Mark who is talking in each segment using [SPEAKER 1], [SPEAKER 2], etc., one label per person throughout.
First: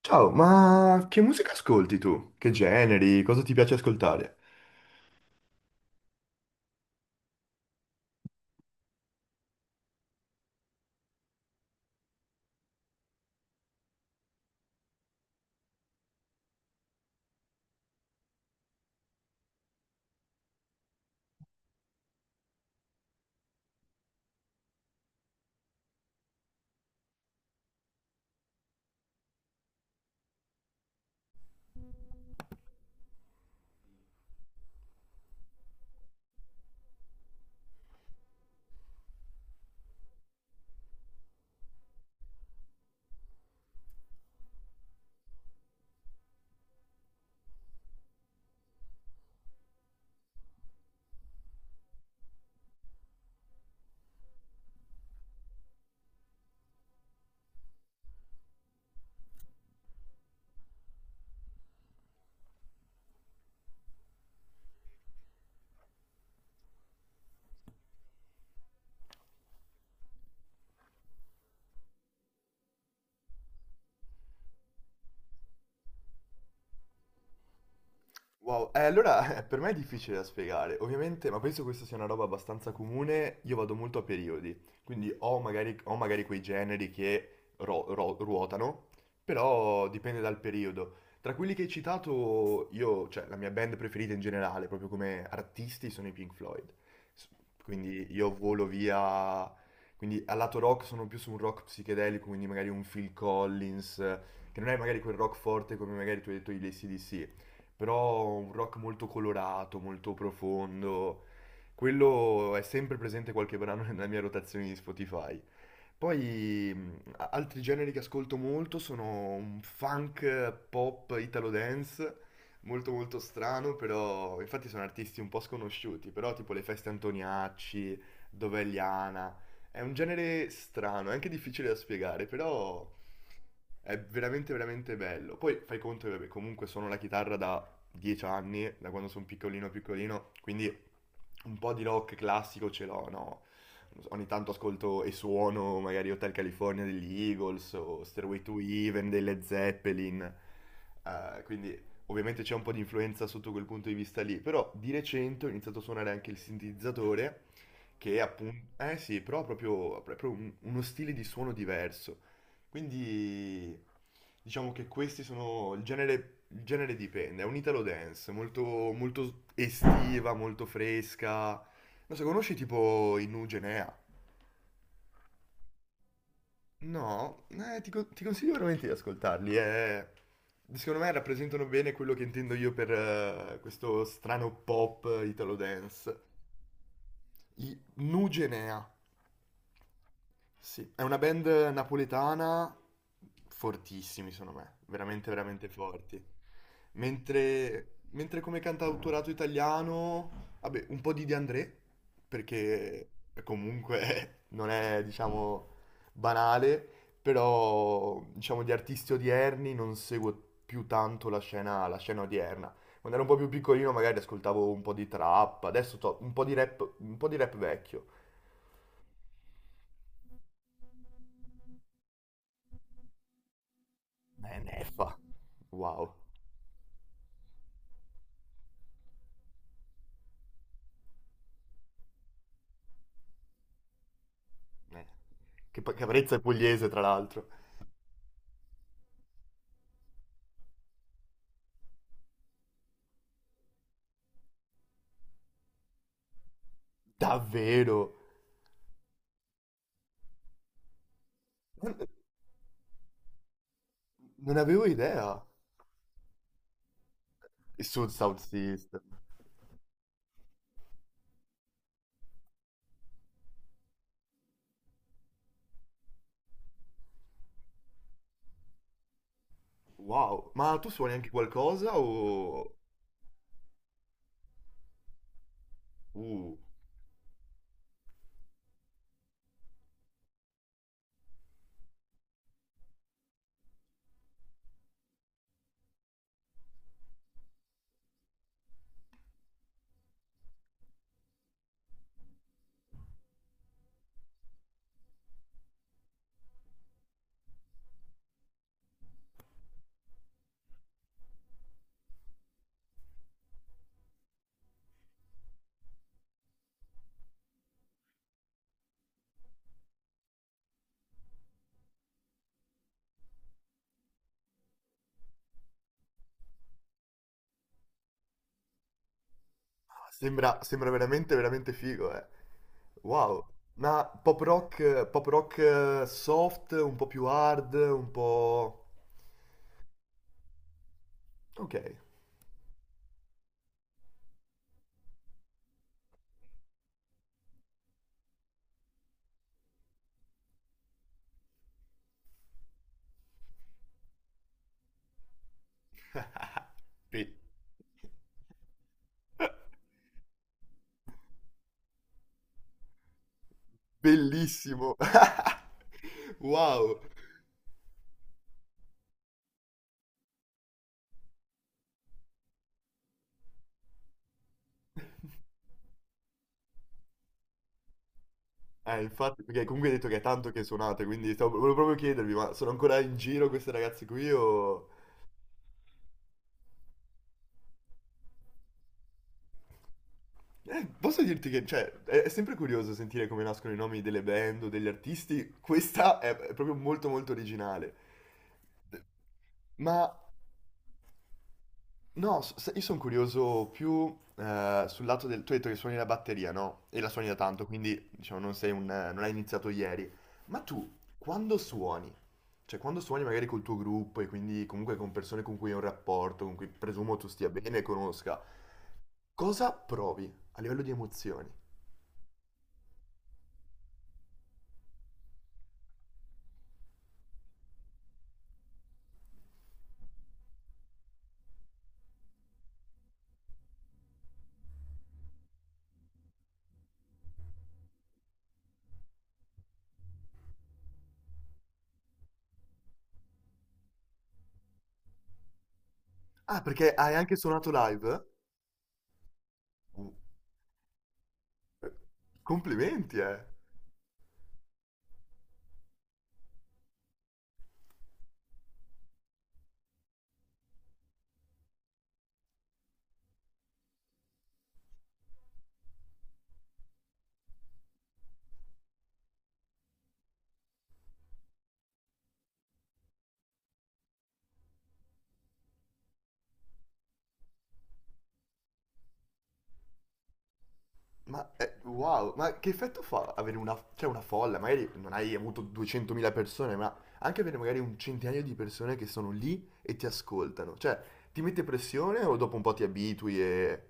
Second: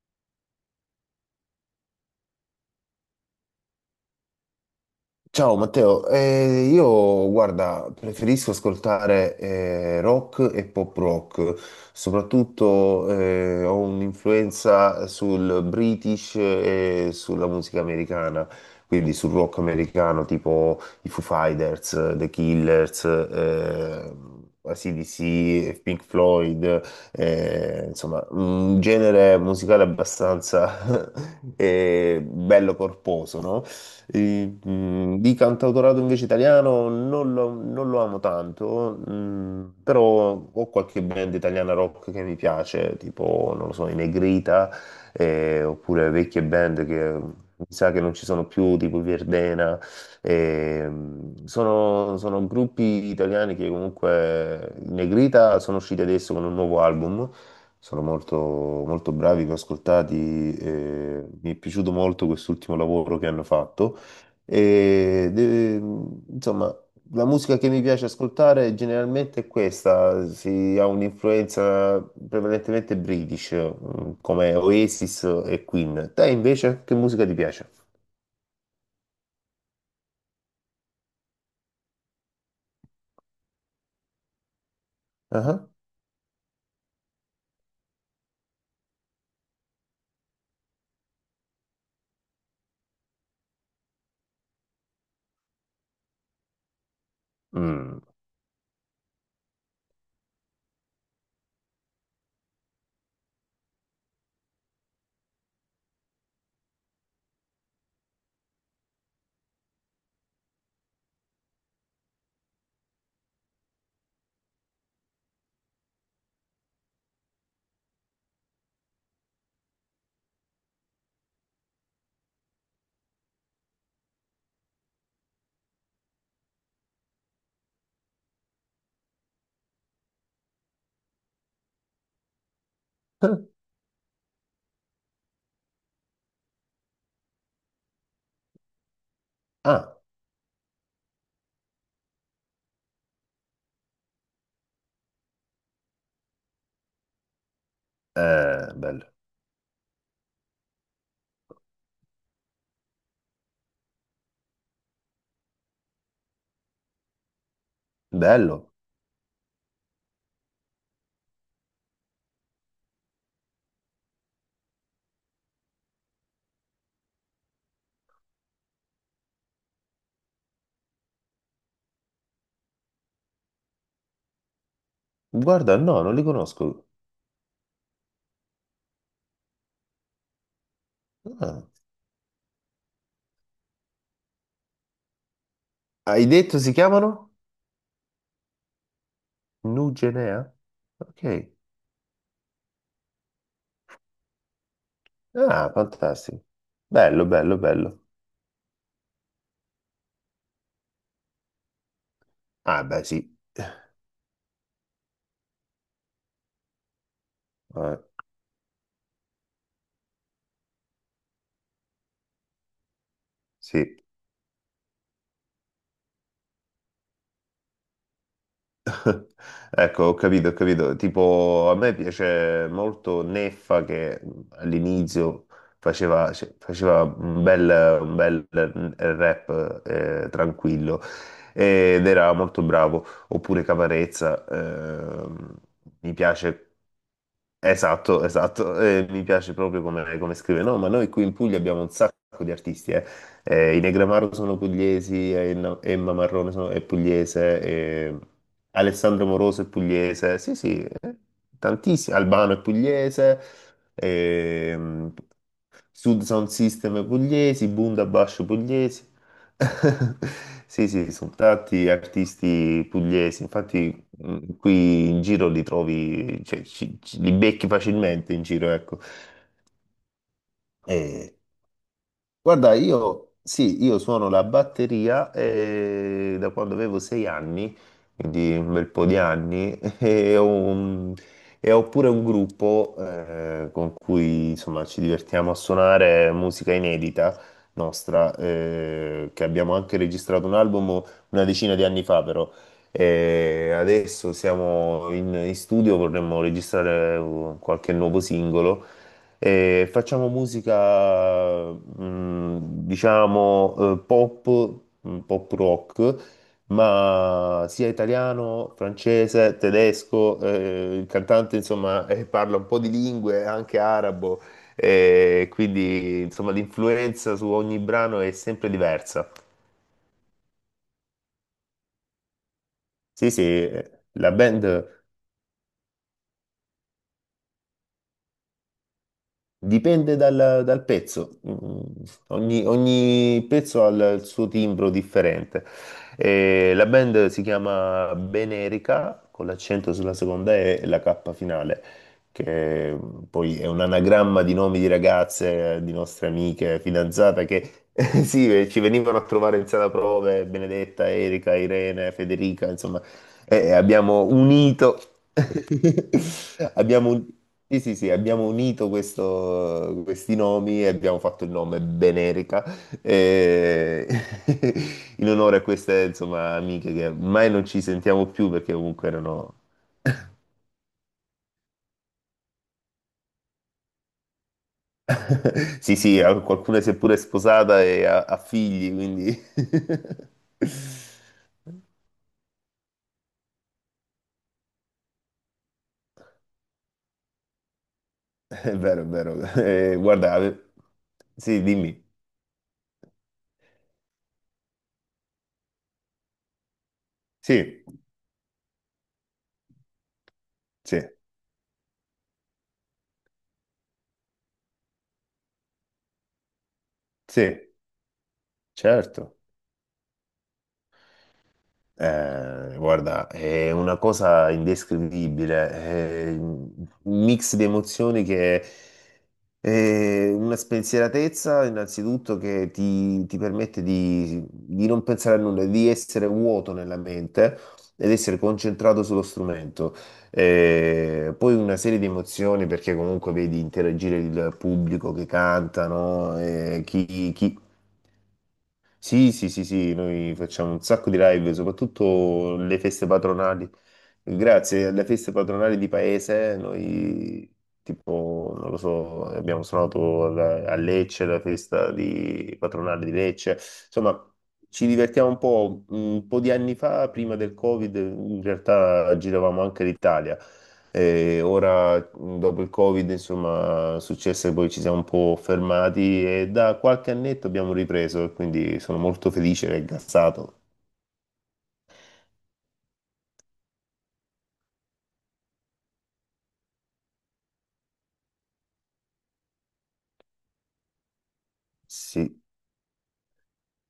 [SPEAKER 1] Ciao, ma che musica ascolti tu? Che generi? Cosa ti piace ascoltare?
[SPEAKER 2] Ciao Matteo, eh, io guarda, preferisco ascoltare rock e pop rock, soprattutto ho un'influenza sul British e sulla musica americana, quindi sul rock americano tipo i Foo Fighters, The Killers, AC/DC, Pink Floyd, insomma un genere musicale abbastanza bello corposo, no? E, di cantautorato invece italiano non lo amo tanto, però ho qualche band italiana rock che mi piace, tipo, non lo so, i Negrita, oppure vecchie band che... Mi sa che non ci sono più, tipo i Verdena, e, sono gruppi italiani che comunque i Negrita sono usciti adesso con un nuovo album, sono molto, molto bravi, li ho ascoltati, e mi è piaciuto molto quest'ultimo lavoro che hanno fatto. E, de- insomma, la musica che mi piace ascoltare generalmente è questa, si ha un'influenza prevalentemente british, come Oasis e Queen. Te invece, che musica ti piace?
[SPEAKER 1] Wow, allora per me è difficile da spiegare, ovviamente, ma penso questa sia una roba abbastanza comune, io vado molto a periodi, quindi
[SPEAKER 2] Ah,
[SPEAKER 1] ho magari quei generi che ruotano, però dipende dal periodo. Tra quelli che hai citato, io, cioè la mia band preferita in generale, proprio come artisti, sono i Pink Floyd, S-
[SPEAKER 2] mm.
[SPEAKER 1] quindi io volo via, quindi al lato rock sono più su un rock psichedelico, quindi magari un Phil Collins, che non è magari quel rock forte come magari tu hai detto gli ac però un rock molto colorato, molto profondo. Quello è sempre presente qualche brano nella mia rotazione di Spotify. Poi altri generi che ascolto molto sono un funk, pop italo dance, molto molto strano, però infatti sono artisti un po' sconosciuti, però tipo le feste Antoniacci, Dovegliana, è un genere strano, è anche difficile da spiegare, però è veramente veramente bello. Poi fai conto che vabbè, comunque suono la chitarra da 10 anni, da quando sono piccolino
[SPEAKER 2] Ah,
[SPEAKER 1] piccolino, quindi un po' di rock classico ce l'ho, no? Ogni tanto ascolto e suono magari Hotel California degli Eagles o Stairway to
[SPEAKER 2] bello.
[SPEAKER 1] Heaven delle Zeppelin, quindi ovviamente c'è un po' di influenza sotto quel punto di vista lì, però di recente ho iniziato a suonare anche il sintetizzatore, che
[SPEAKER 2] Bello.
[SPEAKER 1] appunto, eh sì, però ha proprio uno stile di suono diverso, quindi diciamo che questi sono, il genere dipende, è un italo dance, molto, molto estiva, molto fresca, non so, conosci tipo i Nu Genea?
[SPEAKER 2] Guarda, no, non li conosco.
[SPEAKER 1] No, ti consiglio veramente di ascoltarli. Secondo me
[SPEAKER 2] Ah.
[SPEAKER 1] rappresentano bene quello che intendo io per questo strano pop italo dance.
[SPEAKER 2] Hai detto si chiamano?
[SPEAKER 1] I Nu Genea.
[SPEAKER 2] Nugenea?
[SPEAKER 1] Sì, è una band
[SPEAKER 2] Ok.
[SPEAKER 1] napoletana, fortissimi, secondo me, veramente, veramente
[SPEAKER 2] Ah,
[SPEAKER 1] forti.
[SPEAKER 2] fantastico. Bello, bello,
[SPEAKER 1] Mentre,
[SPEAKER 2] bello.
[SPEAKER 1] mentre come cantautorato italiano, vabbè, un po' di De André,
[SPEAKER 2] Ah, beh,
[SPEAKER 1] perché
[SPEAKER 2] sì.
[SPEAKER 1] comunque non è, diciamo, banale,
[SPEAKER 2] Eh,
[SPEAKER 1] però, diciamo, di artisti odierni non seguo più tanto la scena odierna. Quando ero un po' più piccolino
[SPEAKER 2] sì.
[SPEAKER 1] magari ascoltavo un po' di trap, adesso un po' di rap, un po' di rap vecchio.
[SPEAKER 2] Ecco, ho capito, ho capito. Tipo, a me piace molto Neffa che
[SPEAKER 1] Neffa,
[SPEAKER 2] all'inizio
[SPEAKER 1] wow.
[SPEAKER 2] faceva, cioè, faceva un bel rap tranquillo ed era molto bravo. Oppure Caparezza,
[SPEAKER 1] Eh,
[SPEAKER 2] mi
[SPEAKER 1] Caparezza è
[SPEAKER 2] piace.
[SPEAKER 1] pugliese, tra l'altro.
[SPEAKER 2] Esatto, esatto, mi piace proprio come scrive. No, ma noi qui in Puglia abbiamo un sacco di artisti, eh. I Negramaro sono pugliesi, Emma Marrone è pugliese,
[SPEAKER 1] Davvero?
[SPEAKER 2] Alessandro Moroso è pugliese, sì sì,
[SPEAKER 1] Non,
[SPEAKER 2] tantissimi, Albano è pugliese,
[SPEAKER 1] non avevo
[SPEAKER 2] ehm,
[SPEAKER 1] idea.
[SPEAKER 2] Sud Sound System è pugliesi,
[SPEAKER 1] Il Sud South
[SPEAKER 2] Bundabash
[SPEAKER 1] System.
[SPEAKER 2] pugliesi. Sì, sì, sono tanti artisti pugliesi, infatti. Mm, qui in giro li trovi, cioè, li becchi facilmente in giro, ecco.
[SPEAKER 1] Wow, ma tu suoni anche
[SPEAKER 2] E
[SPEAKER 1] qualcosa
[SPEAKER 2] guarda,
[SPEAKER 1] o...
[SPEAKER 2] io sì, io suono la batteria da
[SPEAKER 1] Uh,
[SPEAKER 2] quando avevo sei anni, quindi un bel po' di anni, e ho pure un gruppo con cui insomma ci divertiamo a suonare musica inedita nostra, che abbiamo anche registrato un album una decina di anni fa, però. E adesso siamo in studio, vorremmo registrare qualche nuovo singolo. E facciamo musica, diciamo, pop, pop rock, ma sia italiano, francese, tedesco, il cantante, insomma, parla un po' di lingue, anche arabo, quindi, insomma, l'influenza su ogni brano è sempre diversa.
[SPEAKER 1] sembra veramente, veramente figo, eh.
[SPEAKER 2] Sì, sì,
[SPEAKER 1] Wow. Ma
[SPEAKER 2] la
[SPEAKER 1] pop
[SPEAKER 2] band...
[SPEAKER 1] rock, pop rock, soft, un po' più hard, un po'...
[SPEAKER 2] Dipende dal pezzo.
[SPEAKER 1] Ok.
[SPEAKER 2] Ogni pezzo ha il suo timbro differente. E la band si chiama Benerica, con l'accento sulla seconda E e la K finale, che poi è un anagramma di nomi di ragazze, di nostre amiche,
[SPEAKER 1] Be-
[SPEAKER 2] fidanzate, che sì, ci venivano a trovare in sala prove, Benedetta, Erika, Irene, Federica, insomma abbiamo
[SPEAKER 1] Bellissimo.
[SPEAKER 2] unito,
[SPEAKER 1] Wow.
[SPEAKER 2] abbiamo, un- sì, sì, sì, abbiamo unito questi nomi e abbiamo fatto il nome Benerica eh, in onore a queste, insomma, amiche che ormai non ci sentiamo più perché comunque
[SPEAKER 1] Infatti,
[SPEAKER 2] erano...
[SPEAKER 1] perché comunque hai detto che è tanto che suonate, quindi volevo proprio chiedervi, ma sono ancora in giro queste ragazze qui o...
[SPEAKER 2] Sì, sì, qualcuna si è pure sposata e ha figli, quindi...
[SPEAKER 1] Posso dirti che, cioè, è sempre curioso sentire come nascono i nomi delle band o degli artisti, questa è proprio molto molto originale.
[SPEAKER 2] È vero, è vero. Eh,
[SPEAKER 1] Ma
[SPEAKER 2] guarda, ave- sì, dimmi.
[SPEAKER 1] no, sai, io sono curioso più sul lato del... Tu hai detto che suoni la batteria, no? E la suoni da tanto,
[SPEAKER 2] Sì,
[SPEAKER 1] quindi diciamo non sei un... non hai iniziato ieri. Ma tu,
[SPEAKER 2] sì,
[SPEAKER 1] quando suoni? Cioè, quando suoni magari col tuo gruppo e quindi comunque con persone con cui hai un rapporto, con cui presumo tu stia
[SPEAKER 2] sì,
[SPEAKER 1] bene e conosca,
[SPEAKER 2] certo.
[SPEAKER 1] cosa provi a livello di emozioni?
[SPEAKER 2] Guarda, è una cosa indescrivibile, è un mix di emozioni che è una spensieratezza innanzitutto che ti permette di non pensare a nulla, di essere vuoto nella mente ed essere concentrato sullo strumento. Poi una serie di emozioni perché comunque vedi interagire il pubblico che cantano,
[SPEAKER 1] Ah, perché hai
[SPEAKER 2] chi,
[SPEAKER 1] anche
[SPEAKER 2] chi
[SPEAKER 1] suonato live?
[SPEAKER 2] sì, sì, sì, sì,
[SPEAKER 1] Uh,
[SPEAKER 2] noi facciamo un sacco di live,
[SPEAKER 1] eh,
[SPEAKER 2] soprattutto le feste
[SPEAKER 1] Complimenti, eh!
[SPEAKER 2] patronali. Grazie alle feste patronali di paese, noi tipo, non lo so, abbiamo suonato a Lecce, la festa patronale di Lecce. Insomma, ci divertiamo un po'. Un po' di anni fa, prima del Covid, in realtà giravamo anche l'Italia. E ora, dopo il Covid, insomma, è successo che poi ci siamo un po' fermati e da qualche annetto abbiamo ripreso, e quindi sono molto felice e gassato.
[SPEAKER 1] Ma wow, ma che effetto fa avere una, cioè una folla? Magari non hai avuto 200.000 persone, ma anche avere magari un centinaio di persone che sono lì e ti ascoltano. Cioè, ti mette pressione o
[SPEAKER 2] Sì.
[SPEAKER 1] dopo un po' ti abitui e...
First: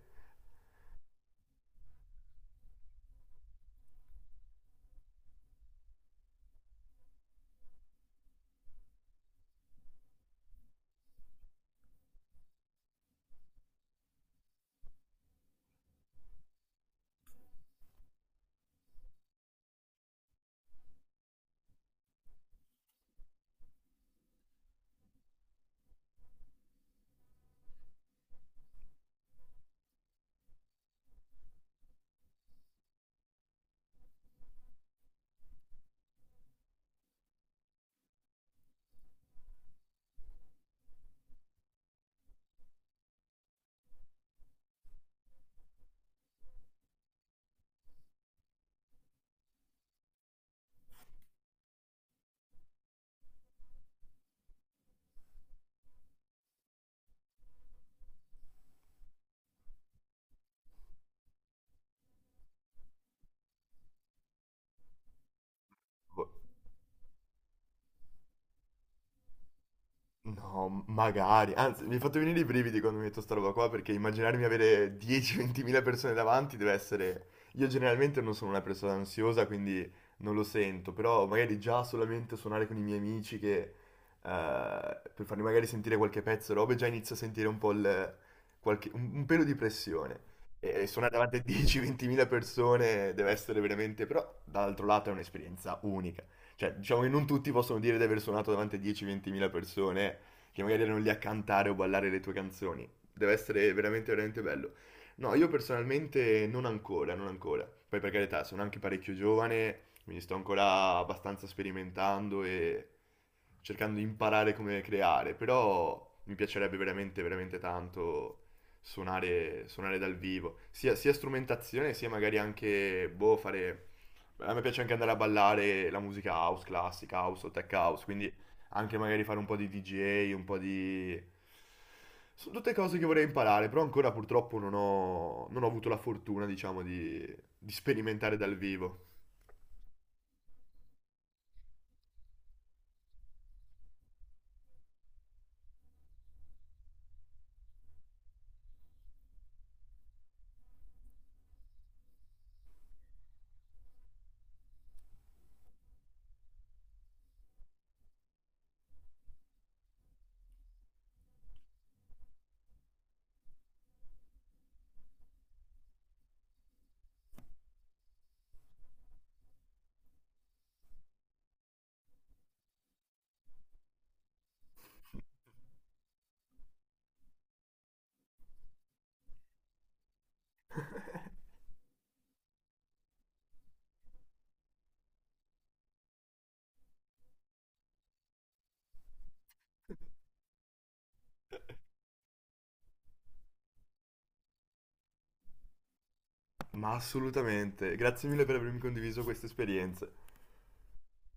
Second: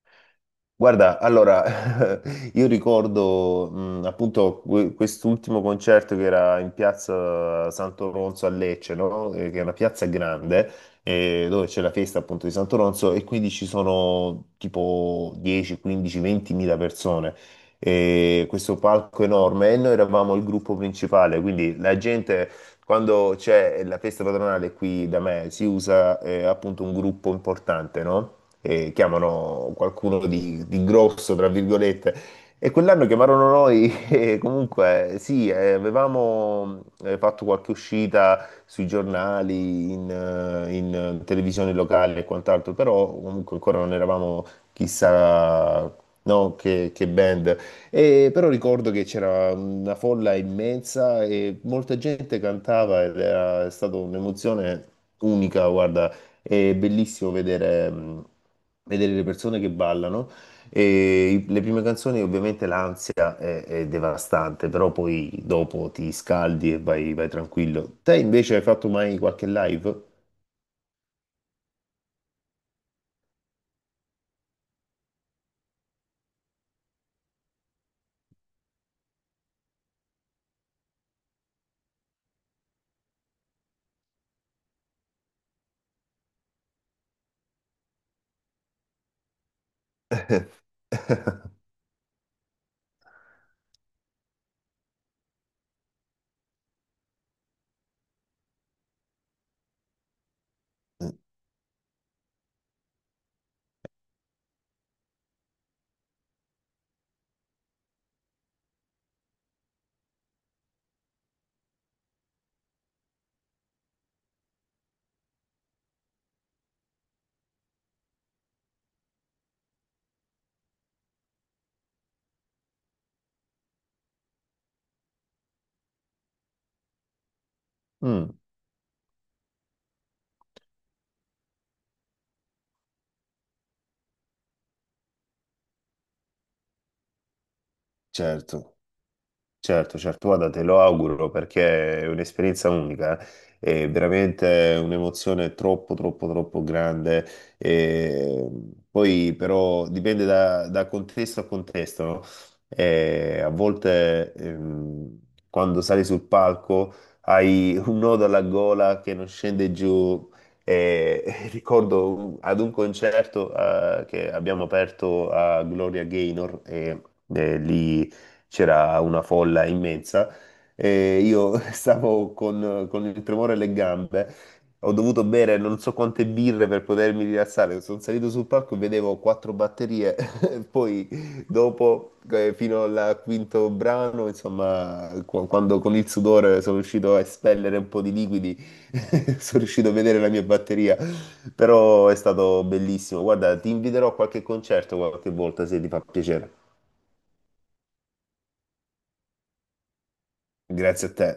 [SPEAKER 2] Guarda, allora, io ricordo appunto quest'ultimo concerto che era in piazza Santo Ronzo a Lecce, no? Che è una piazza grande dove c'è la festa appunto di Santo Ronzo e quindi ci sono tipo 10, 15, 20 mila persone. E questo palco enorme e noi eravamo il gruppo principale, quindi la gente quando c'è la festa patronale qui da me si usa appunto un gruppo importante, no? Eh, chiamano qualcuno di grosso, tra virgolette. E quell'anno chiamarono noi e comunque sì, avevamo fatto qualche uscita sui giornali, in televisione locale e quant'altro, però comunque ancora non eravamo chissà no, che band. E però ricordo che c'era una folla immensa e molta gente cantava ed era stata un'emozione unica, guarda, è bellissimo vedere, vedere le persone che ballano. E le prime canzoni, ovviamente, l'ansia è devastante, però poi dopo ti
[SPEAKER 1] Boh,
[SPEAKER 2] scaldi e vai, vai tranquillo. Te invece hai fatto mai qualche live?
[SPEAKER 1] no, magari. Anzi, mi hai fatto venire i brividi quando mi hai detto sta roba qua, perché immaginarmi avere 10-20.000 persone davanti deve essere... Io generalmente non sono una persona ansiosa, quindi non lo sento, però magari già solamente suonare con i miei amici che... per farmi magari sentire qualche pezzo, robe, già inizio a sentire un po' il... un pelo di pressione. E suonare davanti a 10-20.000 persone deve essere veramente... Però, dall'altro lato, è un'esperienza unica. Cioè, diciamo che non tutti possono dire di aver suonato davanti a 10-20.000 persone che magari erano lì a cantare o ballare le tue canzoni. Deve essere veramente, veramente bello. No, io personalmente non ancora, non ancora. Poi per carità, sono anche parecchio giovane, quindi sto ancora abbastanza sperimentando e cercando di imparare come creare, però mi piacerebbe veramente, veramente tanto suonare dal vivo, sia strumentazione, sia magari anche, boh, fare a me piace anche andare a ballare la musica house, classica house o tech house,
[SPEAKER 2] Mm,
[SPEAKER 1] quindi anche magari fare un po' di DJ, un po' di... Sono tutte cose che vorrei imparare, però ancora purtroppo non ho avuto la fortuna, diciamo, di, sperimentare dal
[SPEAKER 2] certo.
[SPEAKER 1] vivo.
[SPEAKER 2] Certo, certo, guarda, te lo auguro perché è un'esperienza unica, eh. È veramente un'emozione troppo, troppo, troppo grande. E poi però dipende da contesto a contesto, no? E a volte quando sali sul palco hai un nodo alla gola che non scende giù. E, e ricordo ad un concerto che abbiamo aperto a Gloria Gaynor e lì c'era una folla immensa e io stavo con il tremore alle gambe. Ho dovuto bere non so quante birre per potermi rilassare. Sono salito sul palco e vedevo quattro batterie. Poi, dopo, fino al quinto brano, insomma, quando con il sudore sono riuscito a espellere un po' di liquidi, sono riuscito a vedere la mia batteria. Però è stato bellissimo. Guarda, ti inviterò a qualche concerto qualche volta se ti fa piacere.
[SPEAKER 1] Ma assolutamente, grazie mille per avermi condiviso queste esperienze.
[SPEAKER 2] Grazie a te.